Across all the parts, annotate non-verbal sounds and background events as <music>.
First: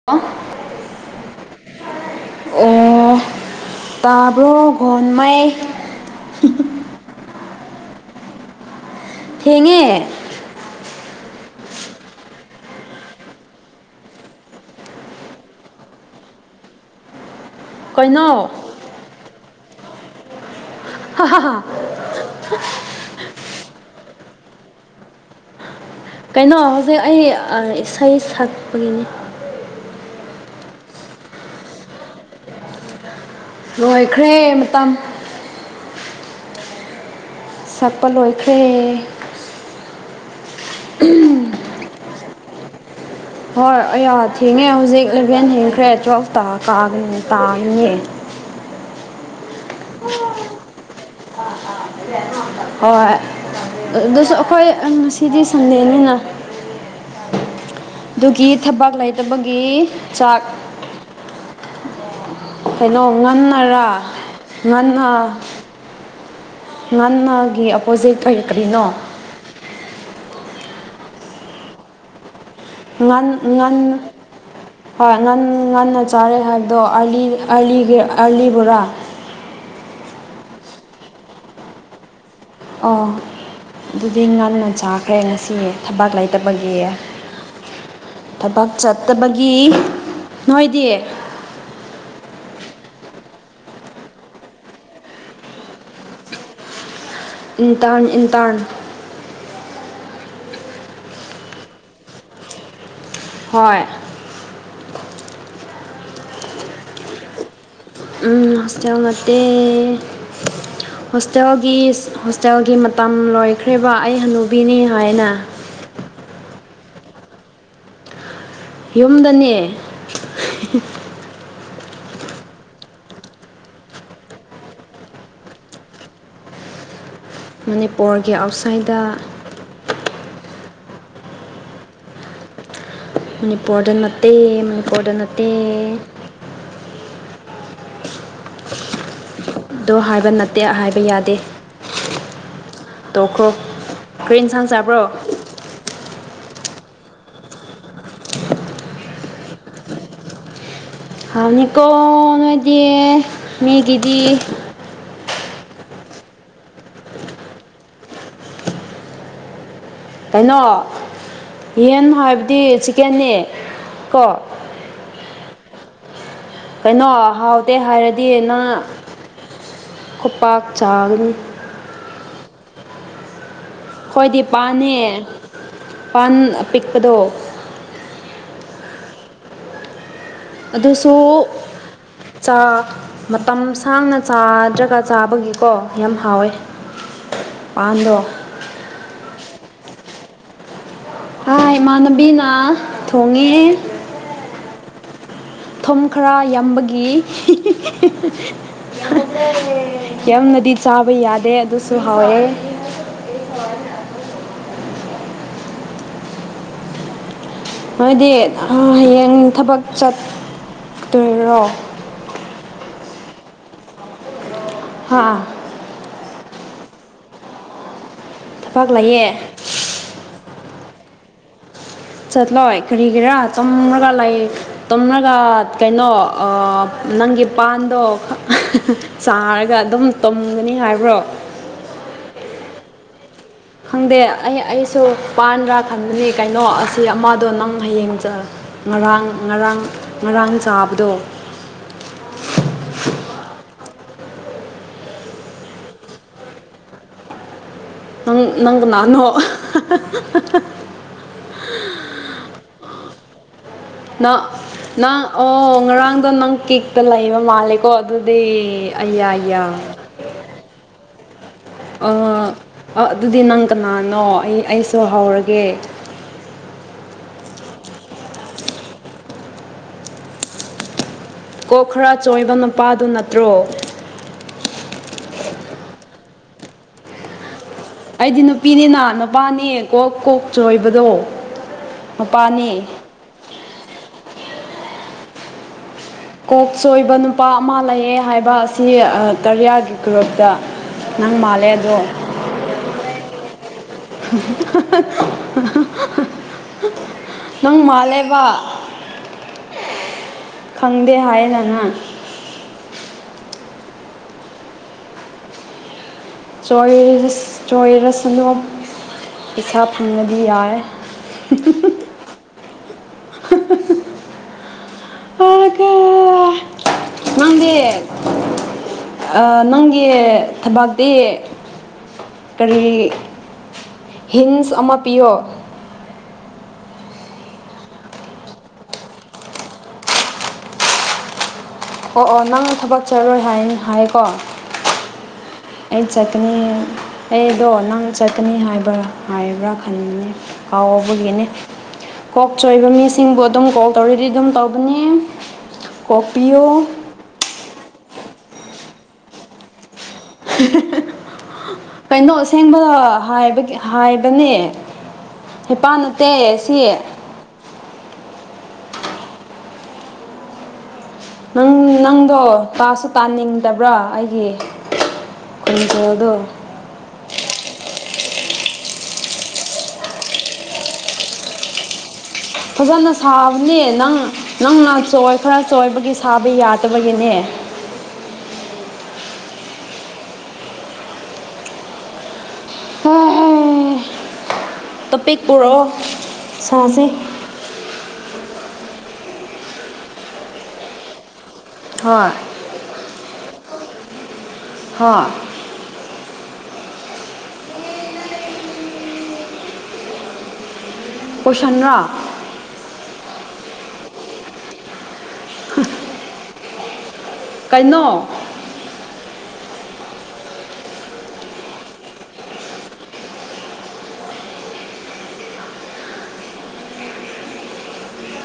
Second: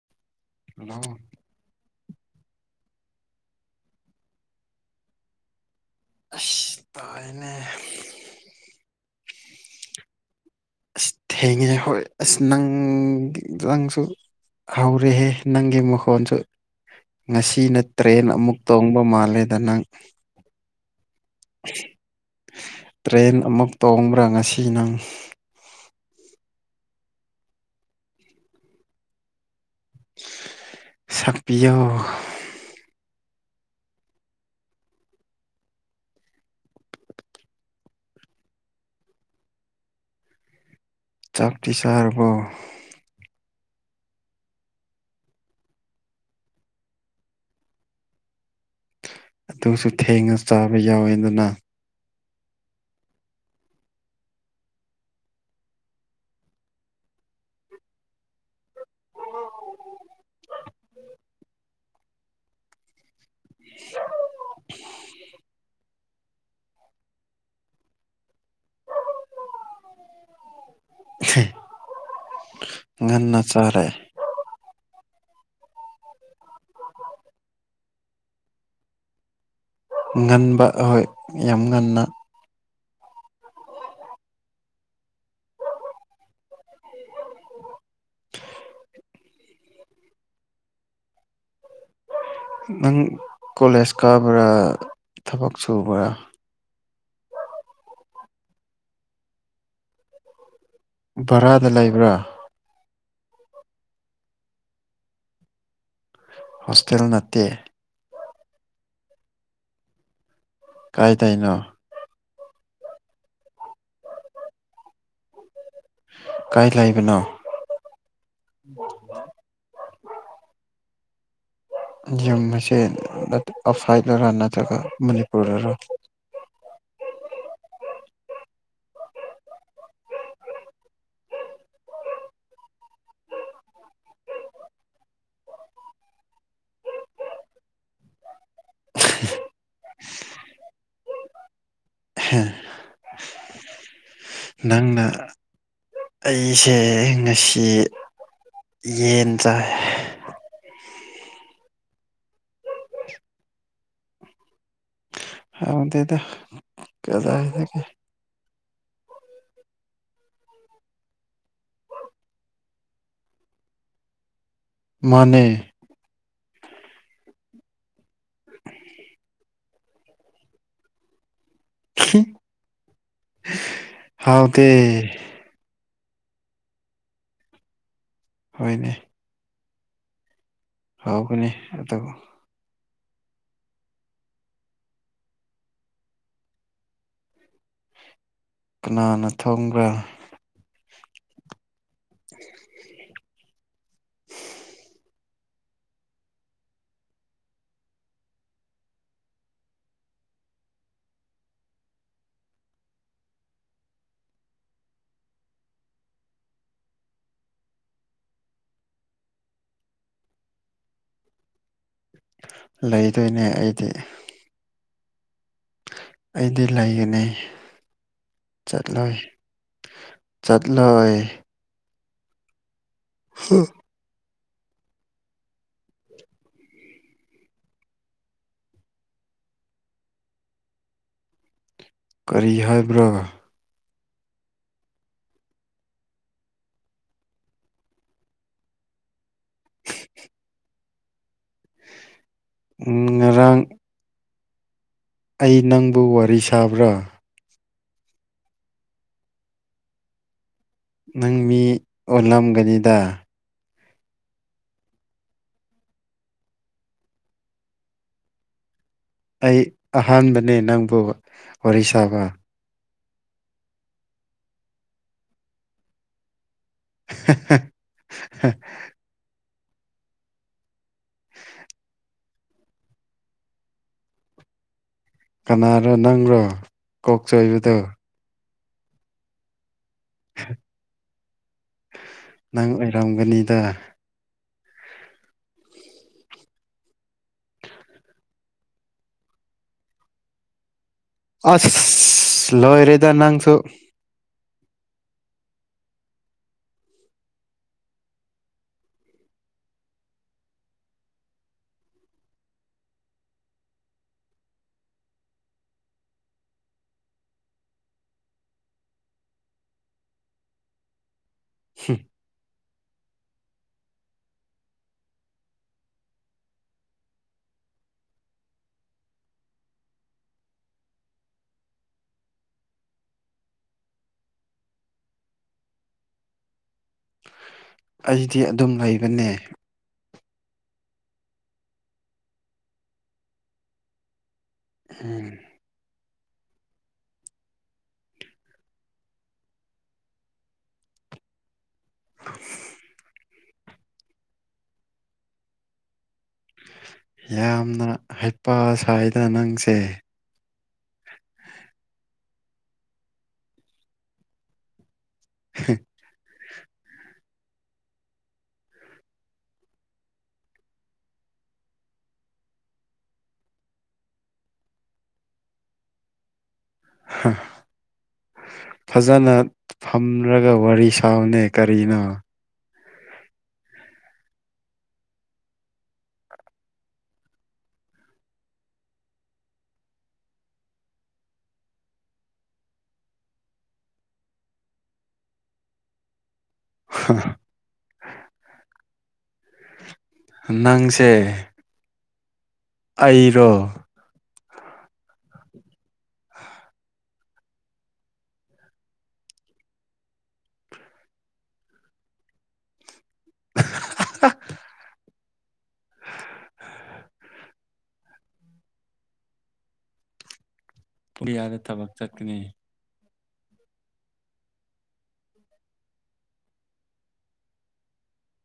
<unintelligible> <inaudible> ꯑꯣ ꯇꯥꯕ꯭ꯔꯣ ꯍꯣꯟꯃꯥꯏ ꯑꯁ ꯇꯥꯏꯅꯦꯍꯦ ꯊꯦꯡꯉꯦ ꯑꯁ ꯊꯦꯡꯉꯦ ꯍꯣꯏ ꯑꯁ ꯅꯪ ꯅꯪꯁꯨ ꯍꯧꯔꯦꯍꯦ ꯅꯪꯒꯤ ꯃꯈꯣꯟꯁꯨ ꯉꯁꯤ ꯅ ꯇ꯭ꯔꯦꯟ ꯀꯩꯅꯣ ꯑꯃꯨꯛ ꯇꯣꯡꯕ ꯃꯥꯜꯂꯦꯗ ꯅꯪ ꯫ <unintelligible> ꯇ꯭ꯔꯦꯟ ꯑꯃꯨꯛ ꯇꯣꯡꯕ꯭ꯔꯥ ꯉꯁꯤ ꯅꯪ ꯫ ꯀꯩꯅꯣ ꯍꯧꯖꯤꯛ ꯑꯩ ꯏꯁꯩ ꯁꯛꯄꯒꯤꯅꯦ ꯁꯞꯄꯤꯌꯣ ꯫ ꯂꯣꯏꯈ꯭ꯔꯦ ꯃꯇꯝ ꯁꯛꯄ ꯂꯣꯏꯈ꯭ꯔꯦ <unintelligible> ꯆꯥꯛꯇꯤ ꯆꯥꯔꯕꯣ ꯫ ꯍꯣꯏ ꯑꯩꯌꯥ ꯊꯦꯡꯉꯦ ꯍꯧꯖꯤꯛ ꯏꯂꯚꯦꯟ ꯍꯤꯡꯈ꯭ꯔꯦ ꯇꯨꯌꯦꯜꯐ ꯇꯥ ꯇꯥꯒꯅꯤꯌꯦ ꯫ ꯑꯗꯨꯁꯨ ꯊꯦꯡꯅ ꯆꯥꯕ ꯌꯥꯎꯋꯦꯗꯅ ꯫ ꯍꯣꯏ ꯑꯗꯨꯁꯨ ꯑꯩꯈꯣꯏ ꯉꯁꯤꯗꯤ ꯁꯟꯗꯦꯅꯤꯅ ꯫ ꯑꯗꯨꯒꯤ ꯊꯕꯛ ꯂꯩꯇꯕꯒꯤ ꯆꯥꯛ ꯫ ꯀꯩꯅꯣ ꯉꯟꯅꯔꯥ ꯉꯟꯅ ꯉꯥꯟꯅꯒꯤ ꯑꯄꯣꯖꯤꯠꯇ ꯑꯣꯏ ꯀꯔꯤꯅꯣ ꯫ <unintelligible> ꯉꯟ ꯉꯟ ꯆꯥꯔꯦ ꯍꯣꯏ ꯉꯟ ꯉꯟꯅ ꯆꯥꯔꯦ ꯍꯥꯏꯕꯗꯣ ꯑꯥꯂꯤ ꯑꯥꯂꯤꯒꯤ ꯑꯥꯂꯤ ꯕꯨꯔꯥ ꯫ ꯉꯟꯕ ꯍꯣꯏ ꯌꯥꯝ ꯉꯟꯅ ꯑꯣ ꯑꯗꯨꯗꯤ ꯉꯟꯅ ꯆꯥꯈ꯭ꯔꯦ ꯉꯁꯤ ꯊꯕꯛ ꯂꯩꯇꯕꯒꯤ ꯫ ꯊꯕꯛ ꯆꯠꯇꯕꯒꯤ ꯅꯣꯏꯗꯤ ꯫ ꯅꯪ ꯀꯣꯂꯦꯖ ꯀꯥꯕ꯭ꯔꯥ ꯊꯕꯛ ꯁꯨꯕ꯭ꯔꯥ ꯫ ꯏꯟꯇꯥꯟ ꯏꯟꯇꯥꯟ <inaudible> ꯕꯔꯥꯗ ꯂꯩꯕ꯭ꯔꯥ ꯍꯣꯏ ꯍꯣꯁꯇꯦꯜ ꯅꯠꯇꯦ ꯎꯝ ꯍꯣꯁꯇꯦꯜ ꯅꯠꯇꯦ ꯀꯥꯏꯗꯩꯅꯣ ꯍꯣꯁꯇꯦꯜꯒꯤ ꯍꯣꯇꯦꯜꯒꯤ ꯃꯇꯝ ꯂꯣꯏꯈ꯭ꯔꯦꯕ ꯑꯩ ꯍꯅꯨꯕꯤꯅꯤ ꯍꯥꯏꯅ ꯀꯥꯏ ꯂꯩꯕꯅꯣ ꯌꯨꯝꯗꯅꯦ ꯌꯨꯝ ꯑꯁꯦ ꯑꯥꯎꯠꯁꯥꯏꯠꯇꯔ ꯅꯠꯇ꯭ꯔꯒ ꯃꯅꯤꯄꯨꯔꯗꯔꯥ ꯃꯅꯤꯄꯨꯔꯒꯤ ꯑꯥꯎꯠꯁꯥꯏꯗꯠꯇ ꯃꯅꯤꯄꯨꯔꯗ ꯅꯠꯇꯦ ꯃꯅꯤꯄꯨꯔꯗ ꯅꯠꯇꯦ ꯗꯣ ꯍꯥꯏꯕ ꯅꯠꯇꯦ ꯍꯥꯏꯕ ꯌꯥꯗꯦ ꯇꯣꯛꯈ꯭ꯔꯣ ꯀꯔꯤ ꯑꯦꯟꯁꯥꯡ ꯆꯥꯕ꯭ꯔꯣ ꯅꯪꯅ ꯑꯩꯁꯦ ꯉꯁꯤ ꯌꯦꯟ ꯆꯥꯏ ꯍꯥꯎꯅꯤꯀꯣ ꯅꯣꯏꯗꯤ ꯃꯤꯒꯤꯗꯤ ꯍꯥꯎꯇꯦꯗ ꯀꯗꯥꯏꯗꯒꯤ ꯀꯩꯅꯣ ꯌꯦꯟ ꯍꯥꯏꯕꯗꯤ ꯆꯤꯛꯀꯦꯟꯅꯦ ꯀꯣ ꯃꯅꯦ ꯀꯩꯅꯣ ꯍꯥꯎꯇꯦ ꯍꯥꯏꯔꯗꯤ ꯅꯪ ꯈꯨꯄꯥꯛ ꯆꯥꯅꯤ <inaudible> ꯈꯣꯏꯗꯤ ꯄꯥꯟꯅꯦ ꯄꯥꯟ ꯑꯄꯤꯛꯄꯗꯣ ꯍꯣꯏꯅꯦ ꯑꯗꯨꯁꯨ ꯍꯥꯎꯒꯅꯤ ꯑꯗꯨꯕꯨ ꯆꯥꯛ ꯃꯇꯝ ꯁꯥꯡꯅ ꯆꯥꯗ꯭ꯔꯒ ꯆꯥꯕꯒꯤꯀꯣ ꯌꯥꯝ ꯍꯥꯎꯋꯦ ꯄꯥꯡꯗ ꯀꯅꯥꯅ ꯊꯣꯡꯕ꯭ꯔꯥ ꯍꯥꯏ ꯏꯃꯥꯟꯅꯕꯤꯅ ꯊꯣꯡꯉꯦ ꯊꯨꯝ ꯈꯔ ꯌꯥꯝꯕꯒꯤ ꯌꯥꯝꯅꯗꯤ ꯆꯥꯕ ꯌꯥꯗꯦ ꯑꯗꯨꯁꯨ ꯍꯥꯎꯋꯦ ꯅꯣꯏꯗꯤ ꯍꯌꯦꯡ ꯊꯕꯛ ꯆꯠ ꯇꯣꯏꯔꯣ ꯂꯩꯗꯣꯏꯅꯦ ꯑꯩꯗꯤ ꯍꯥꯥ ꯑꯩꯗꯤ ꯂꯩꯒꯅꯤ ꯊꯕꯛ ꯆꯠꯂꯣꯏ ꯂꯩꯌꯦ ꯆꯠꯂꯣꯏ ꯆꯠꯂꯣꯏ ꯀ꯭ꯔꯤꯒꯤꯔ ꯇꯨꯝꯃꯒ ꯂꯩ ꯇꯣꯝꯃꯒ ꯀꯩꯅꯣ ꯑ ꯅꯪꯒꯤ ꯄꯥꯟꯗꯣ ꯆꯥꯔꯒ ꯑꯗꯨꯝ ꯇꯨꯝꯒꯅꯤ ꯍꯥꯏꯕ꯭ꯔꯣ ꯀꯔꯤ ꯍꯥꯏꯕ꯭ꯔ ꯈꯪꯗꯦ ꯑꯩ ꯑꯩꯁꯨ ꯄꯥꯟꯗ꯭ꯔꯥ ꯈꯟꯕꯅꯤ ꯀꯩꯅꯣ ꯑꯁꯤ ꯑꯃꯗꯣ ꯅꯪ ꯍꯌꯦꯡꯆ ꯉꯔꯥꯡ ꯉꯔꯥꯡ ꯉꯔꯥꯡ ꯆꯥꯕꯗꯣ ꯎꯝ ꯉꯔꯥꯡ ꯑꯩ ꯅꯪꯕꯨ ꯋꯥꯔꯤ ꯁꯥꯕ꯭ꯔꯥ ꯅꯪ ꯅꯪ ꯀꯅꯅꯣ ꯅꯪ ꯃꯤ ꯑꯣꯜꯂꯝꯒꯅꯤꯗ ꯅ ꯅꯪ ꯑꯣ ꯉꯔꯥꯡꯗꯣ ꯅꯪ ꯀꯦꯛꯇ ꯂꯩꯕ ꯃꯥꯜꯂꯦꯀꯣ ꯑꯗꯨꯗꯤ ꯑꯌꯥ ꯑꯩ ꯑꯌꯥꯥ ꯑꯍꯥꯟꯕꯅꯦ ꯅꯪꯕꯨ ꯋꯥꯔꯤ ꯁꯥꯕ ꯑꯣ ꯑꯣ ꯑꯗꯨꯗꯤ ꯅꯪ ꯀꯅꯥꯅꯣ ꯑꯩ ꯑꯩꯁꯨ ꯍꯧꯔꯒꯦ <inaudible> <inaudible> ꯀꯣꯛ ꯈꯔ ꯆꯣꯏꯕ ꯅꯨꯄꯥꯗꯨ ꯅꯠꯇ꯭ꯔꯣ ꯀꯅꯥꯔꯣ ꯅꯪꯔꯣ ꯀꯣꯛ ꯆꯣꯏꯕꯗꯣ ꯑꯩꯗꯤ ꯅꯨꯄꯤꯅꯤꯅ ꯅꯨꯄꯥꯅꯦ ꯀꯣꯛ ꯀꯣꯛ ꯆꯣꯏꯕꯗꯣ ꯅꯪ ꯃꯄꯥꯅꯤ ꯑꯣꯏꯔꯝꯒꯅꯤꯗ ꯀꯣꯛ ꯁꯣꯏꯕ ꯅꯨꯄꯥ ꯑꯃ ꯂꯩꯌꯦ ꯍꯥꯏꯕ ꯑꯁꯤ ꯀꯔꯤꯌꯥꯒꯤ ꯒ꯭ꯔꯨꯞꯇ ꯅꯪ ꯃꯥꯜꯂꯦ ꯑꯗꯣ ꯑꯁ ꯂꯣ ꯑꯦꯔꯦꯗ ꯅꯅꯥꯪꯁꯨ ꯅꯪ ꯃꯥꯜꯂꯦꯕ ꯈꯪꯗꯦ ꯍꯥꯏꯅꯉ ꯆꯔ ꯆꯣꯏꯔꯁꯗꯣꯝ ꯏꯁꯩꯁꯥ ꯐꯅꯕꯤ ꯌꯥꯏ <inaudible> <inaudible> ꯒ ꯃꯗꯦ ꯅꯪꯒꯤ ꯊꯕꯇꯤ ꯀꯔꯤ ꯍꯤꯟꯁ ꯑꯃ ꯄꯤꯌꯣ ꯑꯩꯗꯤ ꯑꯗꯨꯝ ꯂꯩꯕꯅꯦ ꯑꯣ ꯑꯣ ꯅꯪꯅ ꯊꯕꯛ ꯆꯔꯣꯏ ꯍꯥꯏ ꯍꯥꯏꯀꯣ ꯍ ꯑꯩꯠ ꯆꯀꯅꯤ ꯑꯩꯗꯣ ꯅꯪ ꯆꯠꯀꯅꯤ ꯍꯥꯏꯕ꯭ꯔꯥ ꯍꯥꯏꯕ꯭ꯔꯥ ꯈꯟꯕꯅꯤ ꯍꯥꯎꯕꯒꯤꯅꯦ ꯀꯣꯛ ꯆꯣꯏꯕ ꯃꯤꯁꯤꯡꯕꯨ ꯑꯗꯨꯝ ꯀꯣꯛꯜ ꯇꯧꯔꯗꯤ ꯑꯗꯨꯝ ꯇꯧꯕꯅꯤ ꯀꯣꯛ ꯄꯤꯌꯨ ꯌꯥꯝꯅ ꯍꯩꯄ ꯁ꯭ꯋꯥꯏꯗ ꯅꯪꯁꯦ ꯀꯩꯅꯣ ꯑꯁꯦꯡꯕꯗꯣ ꯍꯥꯏꯕ ꯍꯥꯏꯕꯅꯦ ꯍꯄꯥꯥꯟ ꯅꯠꯇꯦ ꯁꯤ ꯅꯪ ꯅꯪꯗꯣ ꯇꯥꯁꯨ ꯇꯥꯅꯤꯡꯗꯕ꯭ꯔꯥ ꯑꯩꯒꯤ ꯍꯗꯣ ꯍꯝ ꯐꯖꯅ ꯐꯝꯂꯒ ꯋꯥꯔꯤ ꯁꯅꯦ ꯀꯔꯤꯅꯣ ꯐꯖꯅ ꯁꯥꯕꯅꯦ ꯅꯪ ꯅꯪꯅ ꯆꯣꯏ ꯈꯔ ꯆꯣꯏꯕꯒꯤ ꯁꯥꯕ ꯌꯥꯗꯕꯒꯤꯅꯦ ꯑꯣ ꯑꯣ ꯇꯣꯄꯤꯛ ꯄꯨꯔꯛꯑꯣ ꯁꯥꯥꯁꯦ ꯅꯪꯁꯦ ꯍꯣꯏ ꯑꯩꯔꯣ ꯍꯥꯥ ꯀꯣꯏꯁꯟ꯭ꯔꯥ ꯑ ꯀꯥꯏꯩꯅꯣ ꯄꯨꯔꯤꯌꯥꯗ ꯊꯕꯛ ꯆꯠꯀꯅꯤ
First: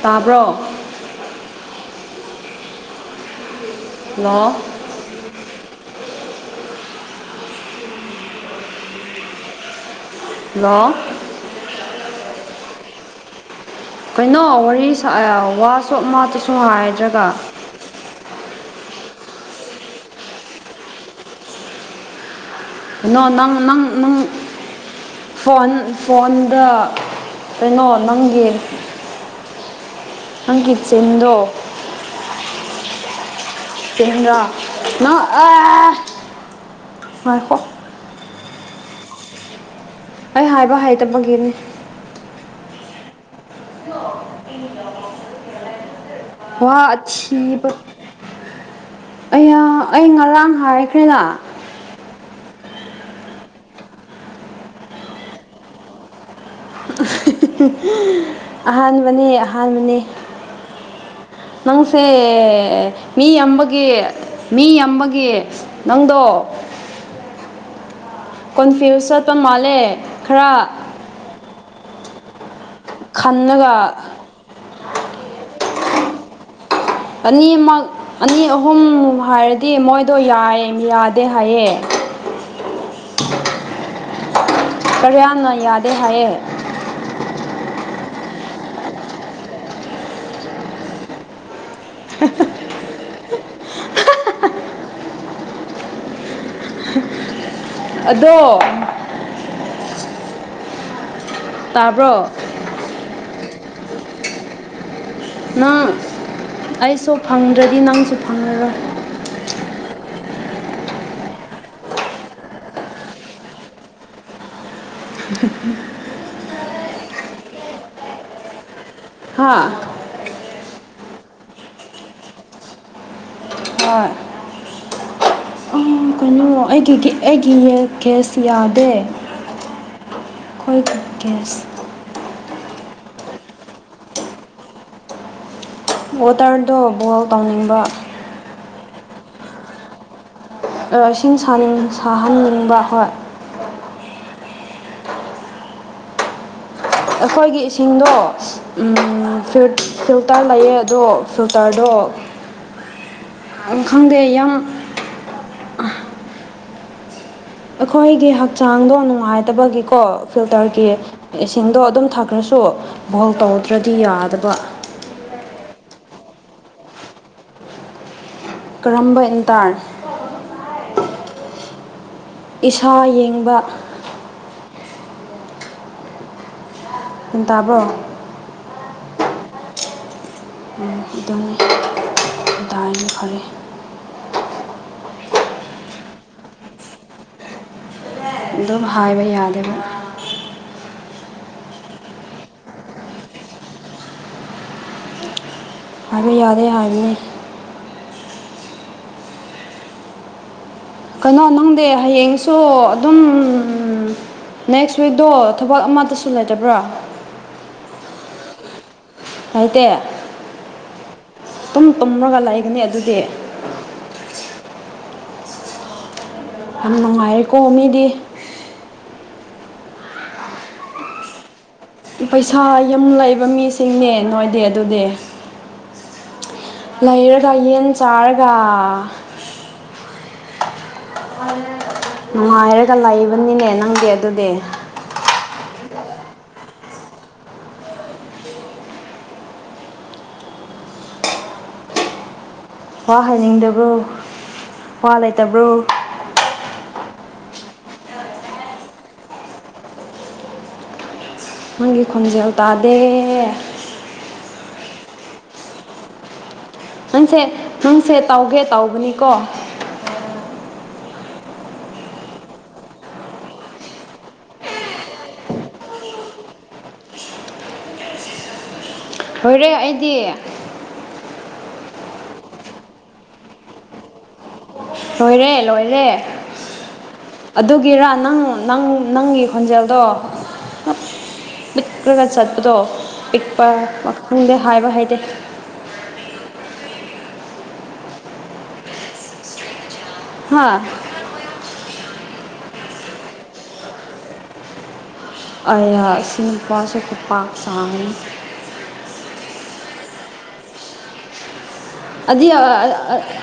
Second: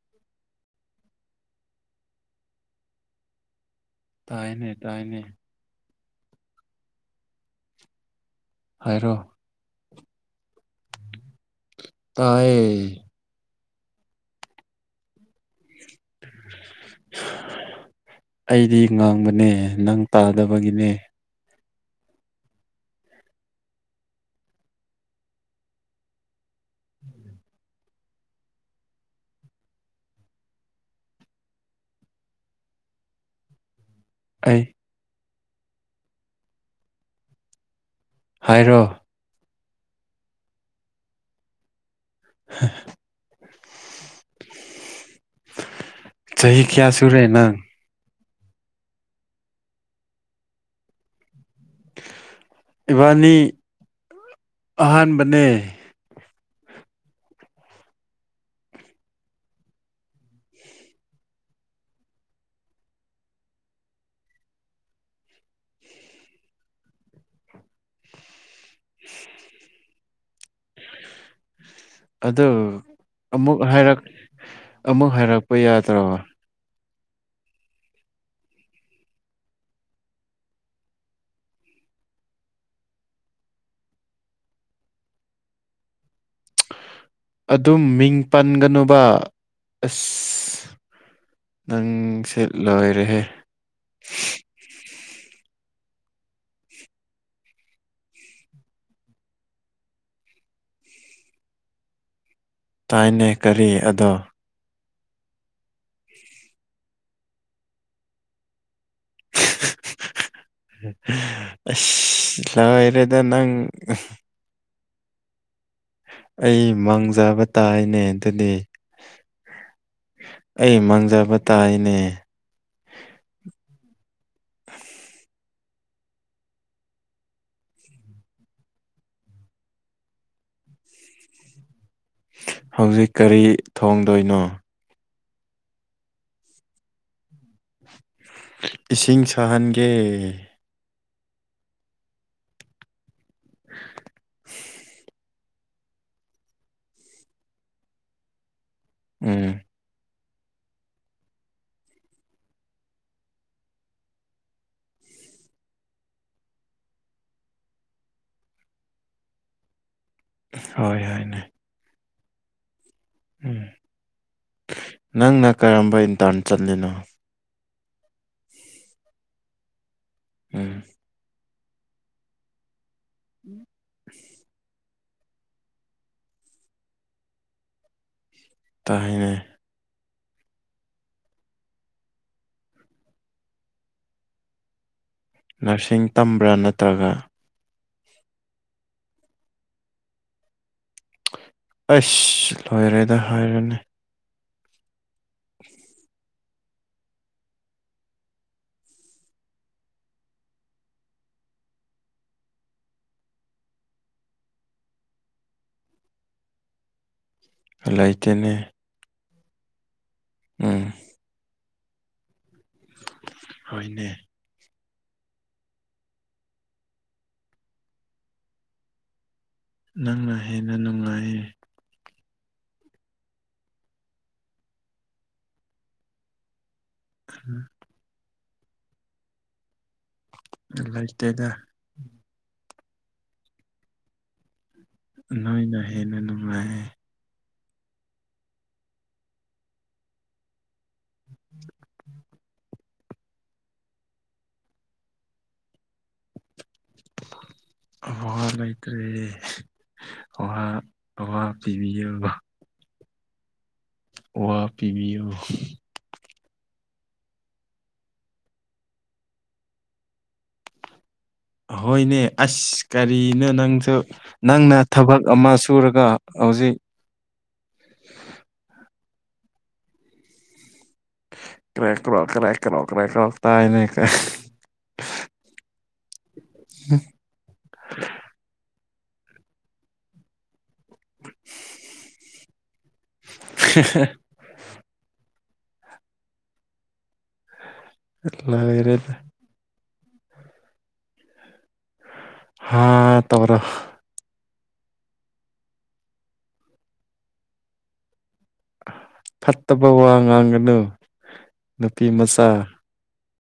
ꯇꯥꯕ꯭ꯔꯣ ꯍꯜꯂꯣ ꯇꯥꯏꯅꯦ ꯇꯥꯏꯅꯦ ꯍꯥꯏꯔꯣ ꯅ ꯇꯥꯏꯌꯦ ꯀꯩꯅꯣ ꯋꯥꯔꯤ ꯋꯥꯁꯣꯞ ꯃꯥꯇꯁꯨ ꯍꯥꯏꯗ꯭ꯔꯒ ꯑꯩꯗꯤ ꯉꯥꯡꯕꯅꯦ ꯅꯪ ꯇꯥꯗꯕꯒꯤꯅꯦ ꯅꯣ ꯅꯪ ꯅꯪ ꯅꯪ ꯐꯣꯟ ꯐꯣꯟꯗ ꯀꯩꯅꯣ ꯅꯪꯒꯤ ꯑꯪꯀꯤꯠ ꯆꯟꯗꯣ ꯀ꯭ꯔ ꯑꯩ ꯅ ꯅꯣꯏꯈꯣ ꯍꯥꯏꯔꯣ ꯑꯩ ꯍꯥꯏꯕ ꯍꯥꯏꯗꯕꯒꯤꯅꯦ <inaudible> ꯆꯍꯤ ꯋꯥ ꯀꯌꯥ ꯁꯨꯔꯦ ꯅꯪ ꯑꯊꯤꯕ ꯑꯌꯥ ꯑꯩ ꯉꯔꯥꯡ ꯍꯥꯏꯈ꯭ꯔꯦꯗ ꯏꯕꯥꯅꯤ ꯑꯍꯥꯟꯕꯅꯦ ꯑꯍꯥꯟꯕꯅꯦ ꯑꯍꯥꯟꯕꯅꯦ ꯅꯪꯁꯦ ꯃꯤꯌꯝꯕꯒꯤ ꯃꯤ ꯌꯝꯕꯒꯤ ꯅꯪꯗꯣ ꯀꯣꯟꯐ꯭ꯌꯨꯁ ꯆꯠꯄ ꯃꯥꯜꯂꯦ ꯈꯔ ꯑꯗꯨ ꯑꯃꯨꯛ ꯈꯜꯂꯒ ꯍꯥꯏꯔꯛ ꯑꯃꯨꯛ ꯍꯥꯏꯔꯛꯄ ꯌꯥꯗ꯭ꯔꯣ ꯑꯅꯤꯃꯛ ꯑꯅꯤ ꯑꯍꯨꯝ ꯍꯥꯏꯔꯗꯤ ꯃꯣꯏꯗꯣ ꯌꯥꯏ ꯌꯥꯗꯦ ꯍꯥꯏꯌꯦ ꯀꯔꯤꯅ ꯌꯥꯗꯦ ꯍꯥꯏꯌꯦ ꯑꯗꯨꯝ ꯃꯤꯡ ꯄꯟꯒꯅꯨꯕ ꯑꯁ ꯅꯪ ꯁꯦ ꯂꯣꯏꯔꯦꯍꯦ ꯑꯗꯣ ꯇꯥꯕ꯭ꯔꯣ ꯇꯥꯏꯅꯦ ꯀꯔꯤ ꯑꯗꯣ ꯅꯪ ꯑꯩꯁꯨ ꯐꯪꯗ꯭ꯔꯗꯤ ꯅꯪꯁꯨ ꯐꯪꯉꯔꯣꯏ ꯑꯁ ꯂꯣꯏꯔꯦꯗ ꯅꯪ <inaudible> ꯑꯩ ꯃꯪꯖꯕ ꯇꯥꯏꯅꯦ ꯑꯗꯨꯗꯤ ꯍꯥꯥ ꯑꯩ ꯃꯥꯡꯖꯕ ꯇꯥꯏꯅꯦ ꯍꯣꯏ ꯀꯩꯅꯨ ꯑꯩꯒꯤ ꯑꯩꯒꯤ ꯒꯦꯁ ꯌꯥꯗꯦ ꯈꯣꯏ ꯒꯦꯁ ꯍꯧꯖꯤꯛ ꯀꯔꯤ ꯊꯣꯡꯗꯣꯏꯅꯣ ꯋꯥꯇꯔꯗꯣ ꯕꯣꯏꯜ ꯇꯧꯅꯤꯡꯕ ꯏꯁꯤꯡ ꯁꯥꯍꯟꯒꯦ ꯏꯁꯤꯡ ꯁꯥꯅꯤꯡ ꯁꯥꯍꯟꯅꯤꯡꯕ ꯍꯣꯏ <inaudible> ꯑꯩꯈꯣꯏꯒꯤ ꯏꯁꯤꯡꯗꯣ ꯎꯝ ꯐ꯭ꯔꯨꯠ ꯐꯤꯜꯇꯔ ꯂꯩꯌꯦ ꯑꯗꯣ ꯐꯤꯜꯇꯔꯗꯣ ꯈꯪꯗꯦ ꯌꯥꯝ ꯑꯩꯈꯣꯏꯒꯤ ꯍꯛꯆꯥꯡꯗꯣ ꯅꯨꯡꯉꯥꯏꯇꯕꯒꯤꯀꯣ ꯐꯤꯜꯇꯔꯒꯤ ꯍꯣꯏ ꯍꯣꯏꯅꯦ ꯁꯤꯡꯗꯣ ꯑꯗꯨꯝ ꯊꯛꯈ꯭ꯔꯁꯨ ꯕꯣꯜ ꯎꯝ ꯇꯧꯗ꯭ꯔꯗꯤ ꯌꯥꯗꯕ ꯅꯪꯅ ꯀꯔꯝꯕ ꯏꯟꯇꯔꯟ ꯆꯠꯂꯤꯅꯣ ꯀꯔꯝꯕ ꯏꯟꯇꯥꯔ ꯎꯝ ꯏꯁꯥ ꯌꯦꯡꯕ <inaudible> ꯍꯟꯇꯕꯣ ꯇꯥꯏꯌꯦꯅꯦ <unintelligible> ꯅꯔꯁꯤꯡ ꯇꯝꯕ꯭ꯔꯥ ꯅꯠꯇ꯭ꯔꯒ ꯑꯗꯨꯝ ꯍꯥꯏꯕ ꯌꯥꯗꯕ ꯑꯁ ꯂꯣꯏꯔꯦꯗ ꯍꯥꯏꯔꯣꯅꯦ ꯍꯥꯏꯕ ꯌꯥꯗꯦ ꯍꯥꯏꯕꯅꯤ ꯀꯩꯅꯣ ꯅꯪꯗꯤ ꯍꯌꯦꯡꯁꯨ ꯑꯗꯨꯝ ꯅꯦꯛꯁ ꯋꯤꯛꯗꯣ ꯊꯕꯛ ꯑꯃꯠꯇꯁꯨ ꯂꯩꯇꯕ꯭ꯔꯥ ꯂꯩꯇꯦꯅꯤ ꯂꯩꯇꯦ ꯎꯝ ꯇꯨꯝ ꯇꯨꯝꯔꯒ ꯂꯩꯕꯅꯤ ꯑꯗꯨꯗꯤ ꯍꯣꯏꯅꯦ ꯌꯥꯝ ꯅꯨꯡꯉꯥꯏꯔꯦꯀꯣ ꯃꯤꯗꯤ ꯅꯪꯅ ꯍꯦꯟꯅ ꯅꯨꯡꯉꯥꯏꯌꯦ ꯄꯩꯁꯥ ꯌꯥꯝ ꯂꯩꯕ ꯃꯤꯁꯤꯡꯅꯦ ꯅꯣꯏꯗꯤ ꯑꯗꯨꯗꯤ ꯂꯩꯔꯒ ꯌꯦꯟ ꯆꯥꯔꯒ ꯂꯩꯇꯦꯗ ꯅꯨꯡꯉꯥꯏꯔꯒ ꯂꯩꯕꯅꯤꯅꯦ ꯅꯪꯗꯤ ꯑꯗꯨꯗꯤ ꯅꯣꯏꯅ ꯍꯦꯟꯅ ꯅꯨꯡꯉꯥꯏꯌꯦ <inaudible> ꯋꯥ ꯍꯩꯅꯤꯡꯗꯕ꯭ꯔꯣ ꯋꯥ ꯂꯩꯇꯕ꯭ꯔꯣ ꯋꯥ ꯂꯩꯇ꯭ꯔꯦ ꯋꯥꯍ ꯑꯋꯥ ꯅꯪꯒꯤ ꯄꯤꯕꯤꯌꯨ ꯈꯣꯟꯖꯦꯜ ꯇꯥꯗꯦ ꯋꯥ ꯄꯤꯕꯤꯌꯨ ꯅꯪꯁꯦ ꯅꯪꯁꯦ ꯇꯧꯒꯦ ꯇꯧꯕꯅꯤꯀꯣ ꯍꯣꯏꯅꯦ ꯑꯁ ꯀꯔꯤꯅꯣ ꯅꯪꯁꯨ ꯅꯪꯅ ꯊꯕꯛ ꯑꯃ ꯁꯨꯔꯒ ꯍꯧꯖꯤꯛ ꯂꯣꯏꯔꯦ ꯑꯩꯗꯤ ꯀ꯭ꯔꯦꯛ ꯀ꯭ꯔꯣꯛ ꯀ꯭ꯔꯦꯛ ꯀ꯭ꯔꯣꯛ ꯀ꯭ꯔꯦꯛ ꯀ꯭ꯔꯣꯛ ꯇꯥꯏꯅꯦ ꯂꯣꯏꯔꯦ ꯂꯣꯏꯔꯦ ꯑꯗꯨꯒꯤꯔꯥ ꯅꯪ ꯅꯪ ꯅꯪꯒꯤ ꯈꯣꯟꯖꯦꯜꯗꯣ ꯄꯤꯛꯈ꯭ꯔꯒ ꯆꯠꯄꯗꯣ ꯄꯤꯛꯄ ꯈꯪꯗꯦ ꯍꯥꯏꯕ ꯍꯩꯇꯦ ꯂꯥꯏꯔꯦ ꯍꯥꯥ ꯍꯥꯥ ꯇꯧꯔꯣ ꯑꯌꯥ ꯁꯤ ꯅꯨꯄꯥꯁꯦ ꯈꯨꯄꯥꯛ <unintelligible> ꯐꯠꯇꯕ ꯋꯥ ꯉꯥꯡꯒꯅꯨ ꯅꯨꯄꯤ ꯃꯆꯥ <unintelligible>